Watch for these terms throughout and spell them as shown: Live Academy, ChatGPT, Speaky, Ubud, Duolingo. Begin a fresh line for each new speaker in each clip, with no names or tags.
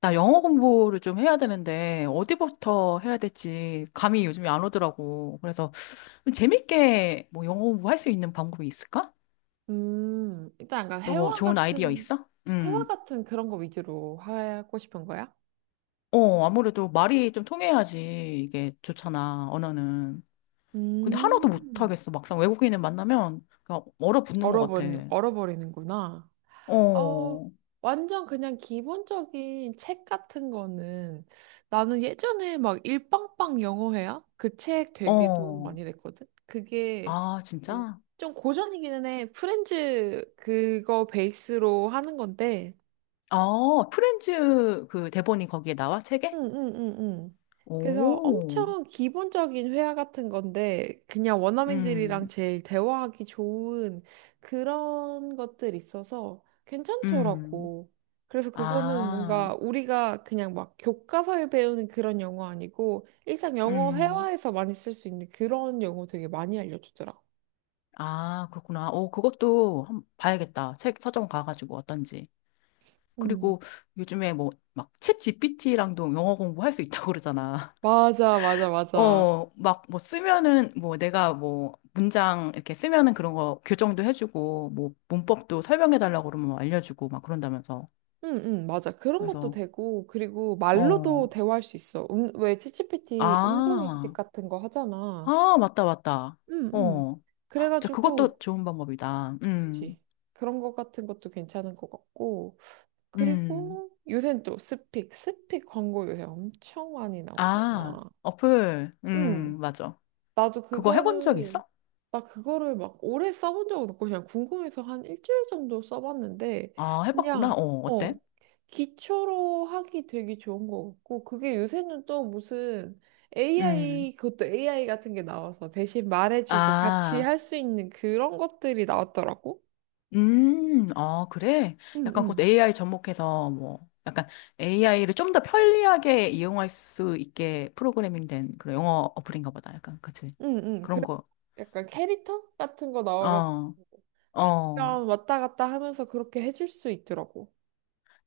나 영어 공부를 좀 해야 되는데, 어디부터 해야 될지 감이 요즘에 안 오더라고. 그래서 좀 재밌게 뭐 영어 공부할 수 있는 방법이 있을까?
일단 약간
너 뭐 좋은 아이디어 있어?
회화
음.
같은 그런 거 위주로 하고 싶은 거야?
어, 아무래도 말이 좀 통해야지 이게 좋잖아, 언어는. 근데 하나도
음,
못하겠어. 막상 외국인을 만나면 그냥 얼어붙는 것 같아.
얼어버리는구나. 어,
어,
완전 그냥 기본적인 책 같은 거는 나는 예전에 막 일빵빵 영어회화? 그 책 되게 도움
어.
많이 됐거든? 그게
아,
그-
진짜?
좀 고전이기는 해. 프렌즈 그거 베이스로 하는 건데
아, 프렌즈 그 대본이 거기에 나와, 책에?
응응응응. 그래서
오,
엄청 기본적인 회화 같은 건데 그냥 원어민들이랑
음,
제일 대화하기 좋은 그런 것들 있어서
음.
괜찮더라고. 그래서 그거는
아,
뭔가 우리가 그냥 막 교과서에 배우는 그런 영어 아니고 일상 영어
음,
회화에서 많이 쓸 수 있는 그런 영어 되게 많이 알려주더라.
아, 그렇구나. 오, 그것도 한번 봐야겠다. 책 서점 가가지고 어떤지.
음.
그리고 요즘에 뭐, 막, 챗 GPT랑도 영어 공부할 수 있다고 그러잖아.
맞아, 맞아, 맞아.
어, 막, 뭐, 쓰면은, 뭐, 내가 뭐, 문장 이렇게 쓰면은 그런 거 교정도 해주고, 뭐, 문법도 설명해달라고 그러면 뭐 알려주고, 막 그런다면서.
응, 응, 맞아. 그런 것도
그래서,
되고, 그리고 말로도
어,
대화할 수 있어. 왜 챗GPT 음성인식
아,
같은 거 하잖아.
아, 맞다, 맞다.
응, 응.
어, 진짜 그것도
그래가지고,
좋은 방법이다.
그치. 그런 거 같은 것도 괜찮은 것 같고,
음.
그리고 요새는 또 스픽 광고 요새 엄청 많이
아,
나오잖아.
어플.
응.
맞아.
나도
그거 해본 적
그거를
있어?
나 그거를 막 오래 써본 적은 없고 그냥 궁금해서 한 1주일 정도 써봤는데
아, 해봤구나.
그냥
어, 어때?
어 기초로 하기 되게 좋은 거 같고 그게 요새는 또 무슨
음.
AI 같은 게 나와서 대신 말해주고 같이
아,
할 수 있는 그런 것들이 나왔더라고.
아, 그래? 약간
응응
그것도 AI 접목해서 뭐, 약간 AI를 좀 더 편리하게 이용할 수 있게 프로그래밍 된 그런 영어 어플인가 보다. 약간, 그치?
응응 그
그런 거.
약간 캐릭터 같은 거 나와가지고
어, 어.
그냥 왔다 갔다 하면서 그렇게 해줄 수 있더라고.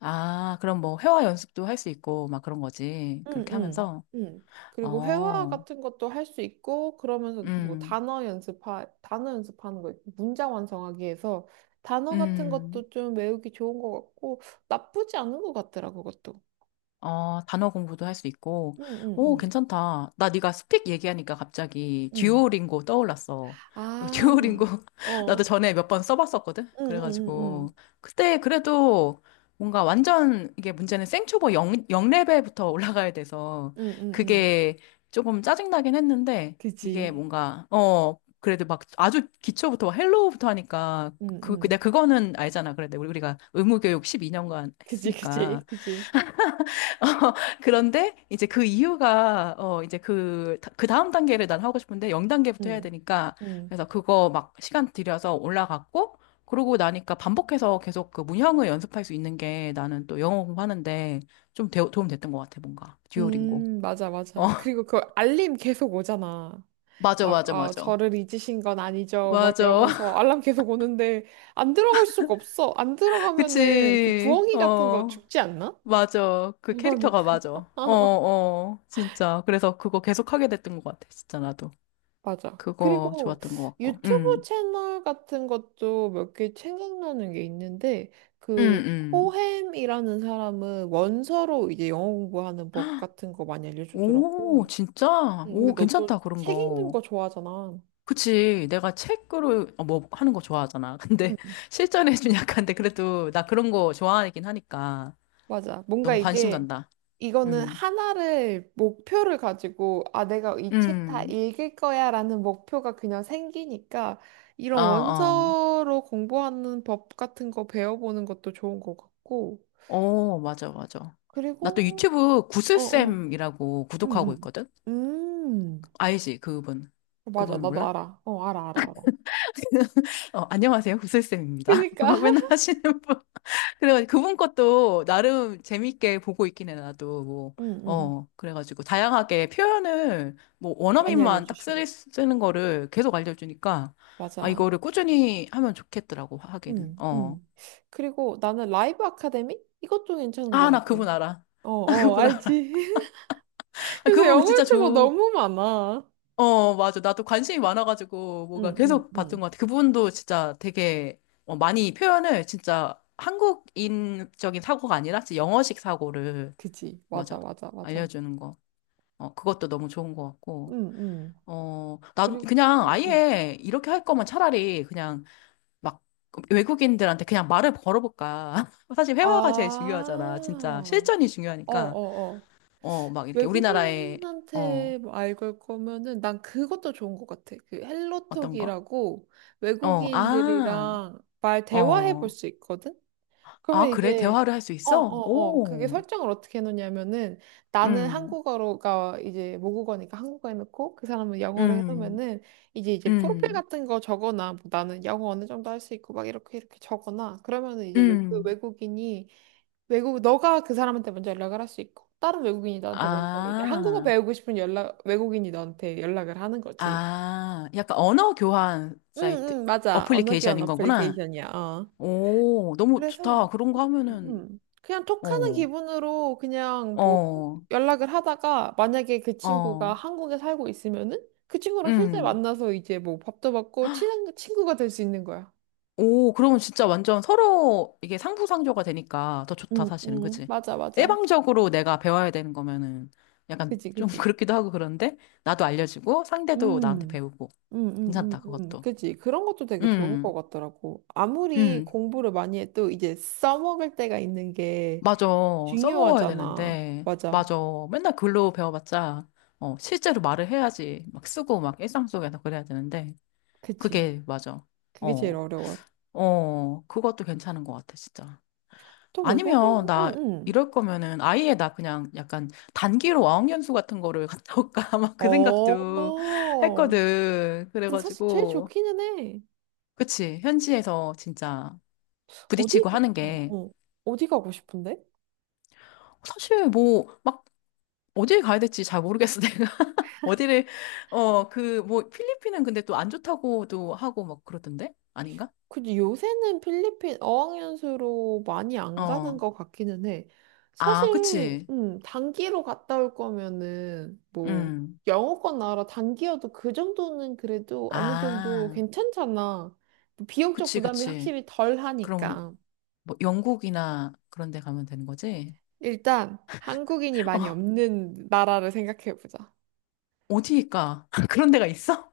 아, 그럼 뭐, 회화 연습도 할 수 있고, 막 그런 거지.
응,
그렇게
응,
하면서.
응. 그리고 회화
어,
같은 것도 할 수 있고, 그러면서 뭐
음,
단어 연습하는 거, 있고 문장 완성하기 위해서 단어 같은
음.
것도 좀 외우기 좋은 것 같고, 나쁘지 않은 것 같더라, 그것도.
어, 단어 공부도 할 수 있고.
응, 응,
오,
응,
괜찮다. 나 네가 스픽 얘기하니까 갑자기
응.
듀오링고 떠올랐어. 듀오링고
아,
나도
어.
전에 몇 번 써봤었거든.
응, 응, 응,
그래가지고
응.
그때 그래도 뭔가 완전 이게 문제는 생초보 영영레벨부터 올라가야 돼서
응, 응, 응.
그게 조금 짜증나긴 했는데 이게
그지.
뭔가 어 그래도 막 아주 기초부터 막 헬로우부터 하니까
응, 응.
내가 그거는 알잖아. 그래, 내가 우리가 의무교육 12년간
그지, 그지,
했으니까.
그지.
그런데 이제 그 이유가 어 이제 그 그 다음 단계를 난 하고 싶은데 0단계부터 해야
응,
되니까
응.
그래서 그거 막 시간 들여서 올라갔고 그러고 나니까 반복해서 계속 그 문형을 연습할 수 있는 게 나는 또 영어 공부하는데 좀 도움 됐던 것 같아 뭔가 듀오링고
맞아,
어
맞아. 그리고 그 알림 계속 오잖아.
맞아
막,
맞아
아,
맞아
저를 잊으신 건 아니죠. 막
맞아
이러면서 알람 계속 오는데, 안 들어갈 수가 없어. 안 들어가면은 그
그치
부엉이 같은 거
어
죽지 않나?
맞아 그 캐릭터가
그러니까.
맞아 어 어 진짜 그래서 그거 계속 하게 됐던 것 같아 진짜 나도
맞아.
그거
그리고
좋았던 것 같고
유튜브 채널 같은 것도 몇 개 생각나는 게 있는데,
응,
그,
응.
코햄이라는 사람은 원서로 이제 영어 공부하는 법 같은 거 많이 알려주더라고.
오, 진짜?
응, 근데
오,
너
괜찮다,
또
그런
책 읽는
거.
거 좋아하잖아.
그치. 내가 책으로 어, 뭐 하는 거 좋아하잖아. 근데
응,
실전에 좀 약한데, 그래도 나 그런 거 좋아하긴 하니까.
맞아. 뭔가
너무 관심
이게
간다.
이거는
응,
하나를 목표를 가지고 아 내가 이 책 다
응.
읽을 거야라는 목표가 그냥 생기니까
어,
이런
어.
원서로 공부하는 법 같은 거 배워보는 것도 좋은 것 같고
어, 맞아, 맞아. 나 또
그리고
유튜브
어어
구슬쌤이라고 구독하고
음음
있거든?
음
알지, 그분.
맞아
그분
나도
몰라?
알아 어 알아 알아 알아
어, 안녕하세요. 구슬쌤입니다.
그니까
막 맨날 하시는 분. 그래가지고 그분 것도 나름 재밌게 보고 있긴 해, 나도. 뭐,
응응
어, 그래가지고 다양하게 표현을 뭐
많이
원어민만 딱
알려주시오
쓰는 거를 계속 알려주니까 아,
맞아
이거를 꾸준히 하면 좋겠더라고, 하기는.
응
어.
응 그리고 나는 라이브 아카데미 이것도 괜찮은 것
아, 나
같아
그분 알아.
어
나
어
그분 알아.
알지
아,
그래서
그분
영어
진짜
유튜버
좋,
너무 많아.
어, 맞아. 나도 관심이 많아가지고 뭐가
응, 응,
계속 봤던
응.
것 같아. 그분도 진짜 되게 어, 많이 표현을 진짜 한국인적인 사고가 아니라 진짜 영어식 사고를
그지? 맞아,
맞아.
맞아, 맞아.
알려주는 거. 어, 그것도 너무 좋은 것
응,
같고.
응.
어, 나
그리고,
그냥
응, 응.
아예 이렇게 할 거면 차라리 그냥 막 외국인들한테 그냥 말을 걸어볼까. 사실 회화가 제일
아,
중요하잖아. 진짜 실전이
어,
중요하니까.
어, 어.
어, 막 이렇게 우리나라의 어,
외국인한테 뭐 알고 올 거면은 난 그것도 좋은 것 같아. 그
어떤 거?
헬로톡이라고
어, 아,
외국인들이랑 말 대화해 볼
어,
수 있거든?
아,
그러면
그래?
이제
대화를 할 수
어, 어,
있어?
어. 그게
오,
설정을 어떻게 해놓냐면은 나는
음,
한국어가 이제 모국어니까 한국어 해놓고 그 사람은 영어로
음,
해놓으면은 이제 프로필
음,
같은 거 적거나 뭐 나는 영어 어느 정도 할 수 있고 막 이렇게 이렇게 적거나 그러면은
음,
외국인이 외국 너가 그 사람한테 먼저 연락을 할 수 있고 다른 외국인이 나한테 먼저 이제 한국어
아,
배우고 싶은 연락 외국인이 너한테 연락을 하는 거지.
아, 약간 언어 교환
응,
사이트,
응, 맞아. 언어 교환
어플리케이션인 거구나.
어플리케이션이야.
오, 너무
그래서
좋다. 그런 거 하면은,
그냥 톡하는
어,
기분으로 그냥 뭐
어,
연락을 하다가 만약에 그 친구가
어,
한국에 살고 있으면은 그 친구랑 실제
음.
만나서 이제 뭐 밥도 먹고 친한 친구가 될 수 있는 거야.
오, 그러면 진짜 완전 서로 이게 상부상조가 되니까 더 좋다,
응,
사실은.
응,
그치?
맞아, 맞아.
일방적으로 내가 배워야 되는 거면은 약간
그지,
좀
그지.
그렇기도 하고 그런데 나도 알려주고 상대도 나한테
음,
배우고. 괜찮다, 그것도.
그지. 그런 것도 되게 좋은
음,
것 같더라고. 아무리
음.
공부를 많이 해도 이제 써먹을 때가 있는 게
맞아. 써먹어야
중요하잖아.
되는데.
맞아.
맞아. 맨날 글로 배워봤자, 어, 실제로 말을 해야지. 막 쓰고 막 일상 속에서 그래야 되는데.
그지.
그게 맞아.
그게 제일
어,
어려워.
어, 그것도 괜찮은 것 같아, 진짜.
또
아니면
외국인,
나
응, 응.
이럴 거면은 아예 나 그냥 약간 단기로 어학연수 같은 거를 갔다 올까 막 그 생각도
어.
했거든.
근데 사실 제일
그래가지고
좋기는 해.
그치 현지에서 진짜
어디,
부딪히고 하는
어,
게
어. 어디 가고 싶은데?
사실 뭐 막 어디 가야 될지 잘 모르겠어 내가 어디를 어 그 뭐 필리핀은 근데 또 안 좋다고도 하고 막 그러던데 아닌가?
근데 요새는 필리핀 어학연수로 많이 안 가는
어,
것 같기는 해.
아,
사실,
그치.
단기로 갔다 올 거면은, 뭐,
음.
영어권 나라 단기여도 그 정도는 그래도 어느 정도
아.
괜찮잖아. 뭐 비용적
그치,
부담이
그치.
확실히 덜
그럼
하니까.
뭐 영국이나 그런 데 가면 되는 거지?
일단, 한국인이 많이
어,
없는 나라를 생각해보자.
어디일까? 그런 데가 있어?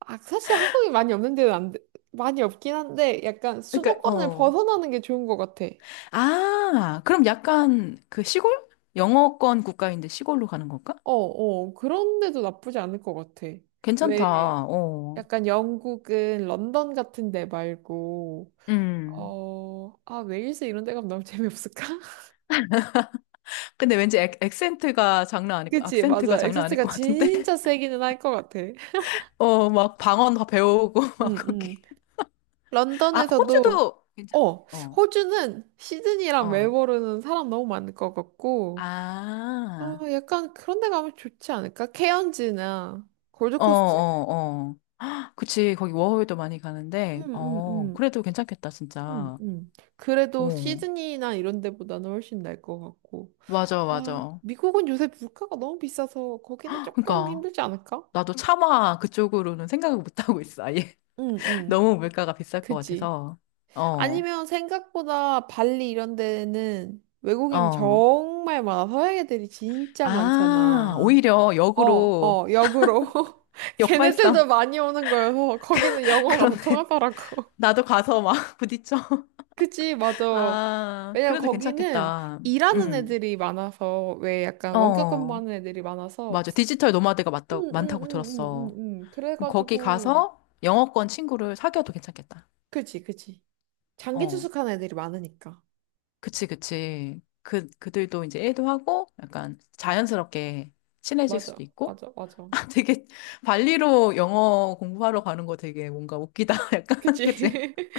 아, 사실 한국이 많이 없는 데는 안, 돼- 많이 없긴 한데 약간
그러니까
수도권을
어.
벗어나는 게 좋은 것 같아.
아, 그럼 약간 그 시골? 영어권 국가인데 시골로 가는 걸까?
어, 어, 그런데도 나쁘지 않을 것 같아.
괜찮다.
왜
어.
약간 영국은 런던 같은 데 말고
음.
어, 아, 웨일스 이런 데 가면 너무 재미없을까?
근데 왠지 액, 액센트가 장난 아닐 거,
그치,
악센트가
맞아.
장난 아닐
액센트가
것 같은데?
진짜 세기는 할 것 같아.
어, 막 방언 다 배우고 막
응, 응.
거기. 아,
런던에서도,
호주도 괜찮.
어,
어.
호주는 시드니랑
어.
멜버른은 사람 너무 많을 것 같고, 어,
아.
약간 그런 데 가면 좋지 않을까? 케언즈나
어,
골드코스트?
어, 어. 그치, 거기 워홀도 많이
응
가는데,
응응
어, 그래도 괜찮겠다,
응
진짜.
응 그래도
어,
시드니나 이런 데보다는 훨씬 나을 것 같고.
맞아,
아,
맞아.
미국은 요새 물가가 너무 비싸서 거기는 조금
그러니까,
힘들지 않을까?
나도 차마 그쪽으로는 생각을 못 하고 있어, 아예.
응, 응.
너무 물가가 비쌀 것
그지.
같아서. 어,
아니면 생각보다 발리 이런 데는 외국인이
어.
정말 많아. 서양 애들이 진짜
아,
많잖아.
오히려
어,
역으로,
어, 역으로.
역발상.
걔네들도 많이 오는 거여서 거기는 영어가 더
그러네.
통하더라고.
나도 가서 막 부딪혀.
그치, 맞아.
아,
왜냐면
그래도
거기는
괜찮겠다.
일하는
음,
애들이 많아서, 왜 약간 원격
어,
근무하는 애들이 많아서,
맞아. 디지털 노마드가
응,
맞다,
응, 응,
많다고
응,
들었어.
응, 응.
거기
그래가지고,
가서 영어권 친구를 사귀어도 괜찮겠다.
그치, 그치. 장기
어,
투숙하는 애들이 많으니까.
그치, 그치. 그, 그들도 이제 일도 하고 약간 자연스럽게 친해질
맞아,
수도 있고.
맞아, 맞아.
아, 되게 발리로 영어 공부하러 가는 거 되게 뭔가 웃기다. 약간,
그치.
그치?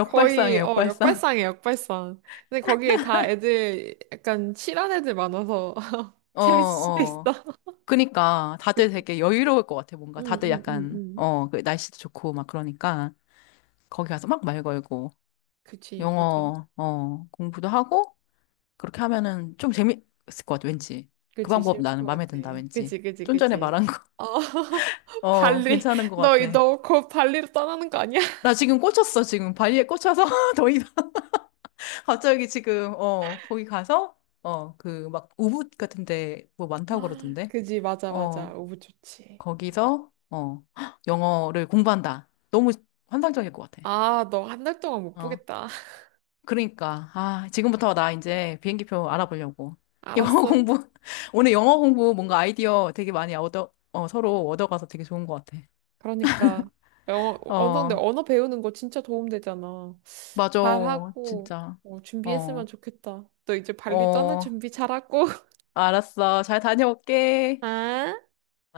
거의, 어,
역발상.
역발상이야, 역발상. 근데 거기에 다 애들, 약간 칠한 애들 많아서,
어,
재밌을 수도 있어.
어. 그니까 다들
그치.
되게 여유로울 것 같아. 뭔가
응,
다들
응, 응,
약간,
응.
어, 그 날씨도 좋고 막 그러니까 거기 가서 막 말 걸고
그치, 맞아.
영어, 어, 공부도 하고 그렇게 하면은 좀 재밌을 것 같아, 왠지. 그
그치,
방법
재밌을
나는
것
마음에
같아.
든다, 왠지.
그치, 그치,
좀 전에
그치.
말한 거.
어,
어,
발리,
괜찮은 것 같아.
너, 곧 발리로 떠나는 거 아니야?
나 지금 꽂혔어, 지금. 발리에 꽂혀서 더 이상 갑자기 지금, 어, 거기 가서, 어, 그, 막, 우붓 같은 데 뭐 많다고
아
그러던데.
그지, 맞아, 맞아.
어,
너무 좋지.
거기서, 어, 영어를 공부한다. 너무 환상적일 것 같아.
아, 너 1달 동안 못
어,
보겠다.
그러니까. 아, 지금부터 나 이제 비행기표 알아보려고. 영어
알았어.
공부, 오늘 영어 공부 뭔가 아이디어 되게 많이 얻어, 어, 서로 얻어가서 되게 좋은 것 같아.
그러니까. 어, 근데
어,
언어 배우는 거 진짜 도움 되잖아.
맞아.
잘하고,
진짜.
어, 준비했으면
어.
좋겠다. 너 이제 발리 떠날
어,
준비 잘하고.
알았어. 잘 다녀올게.
아.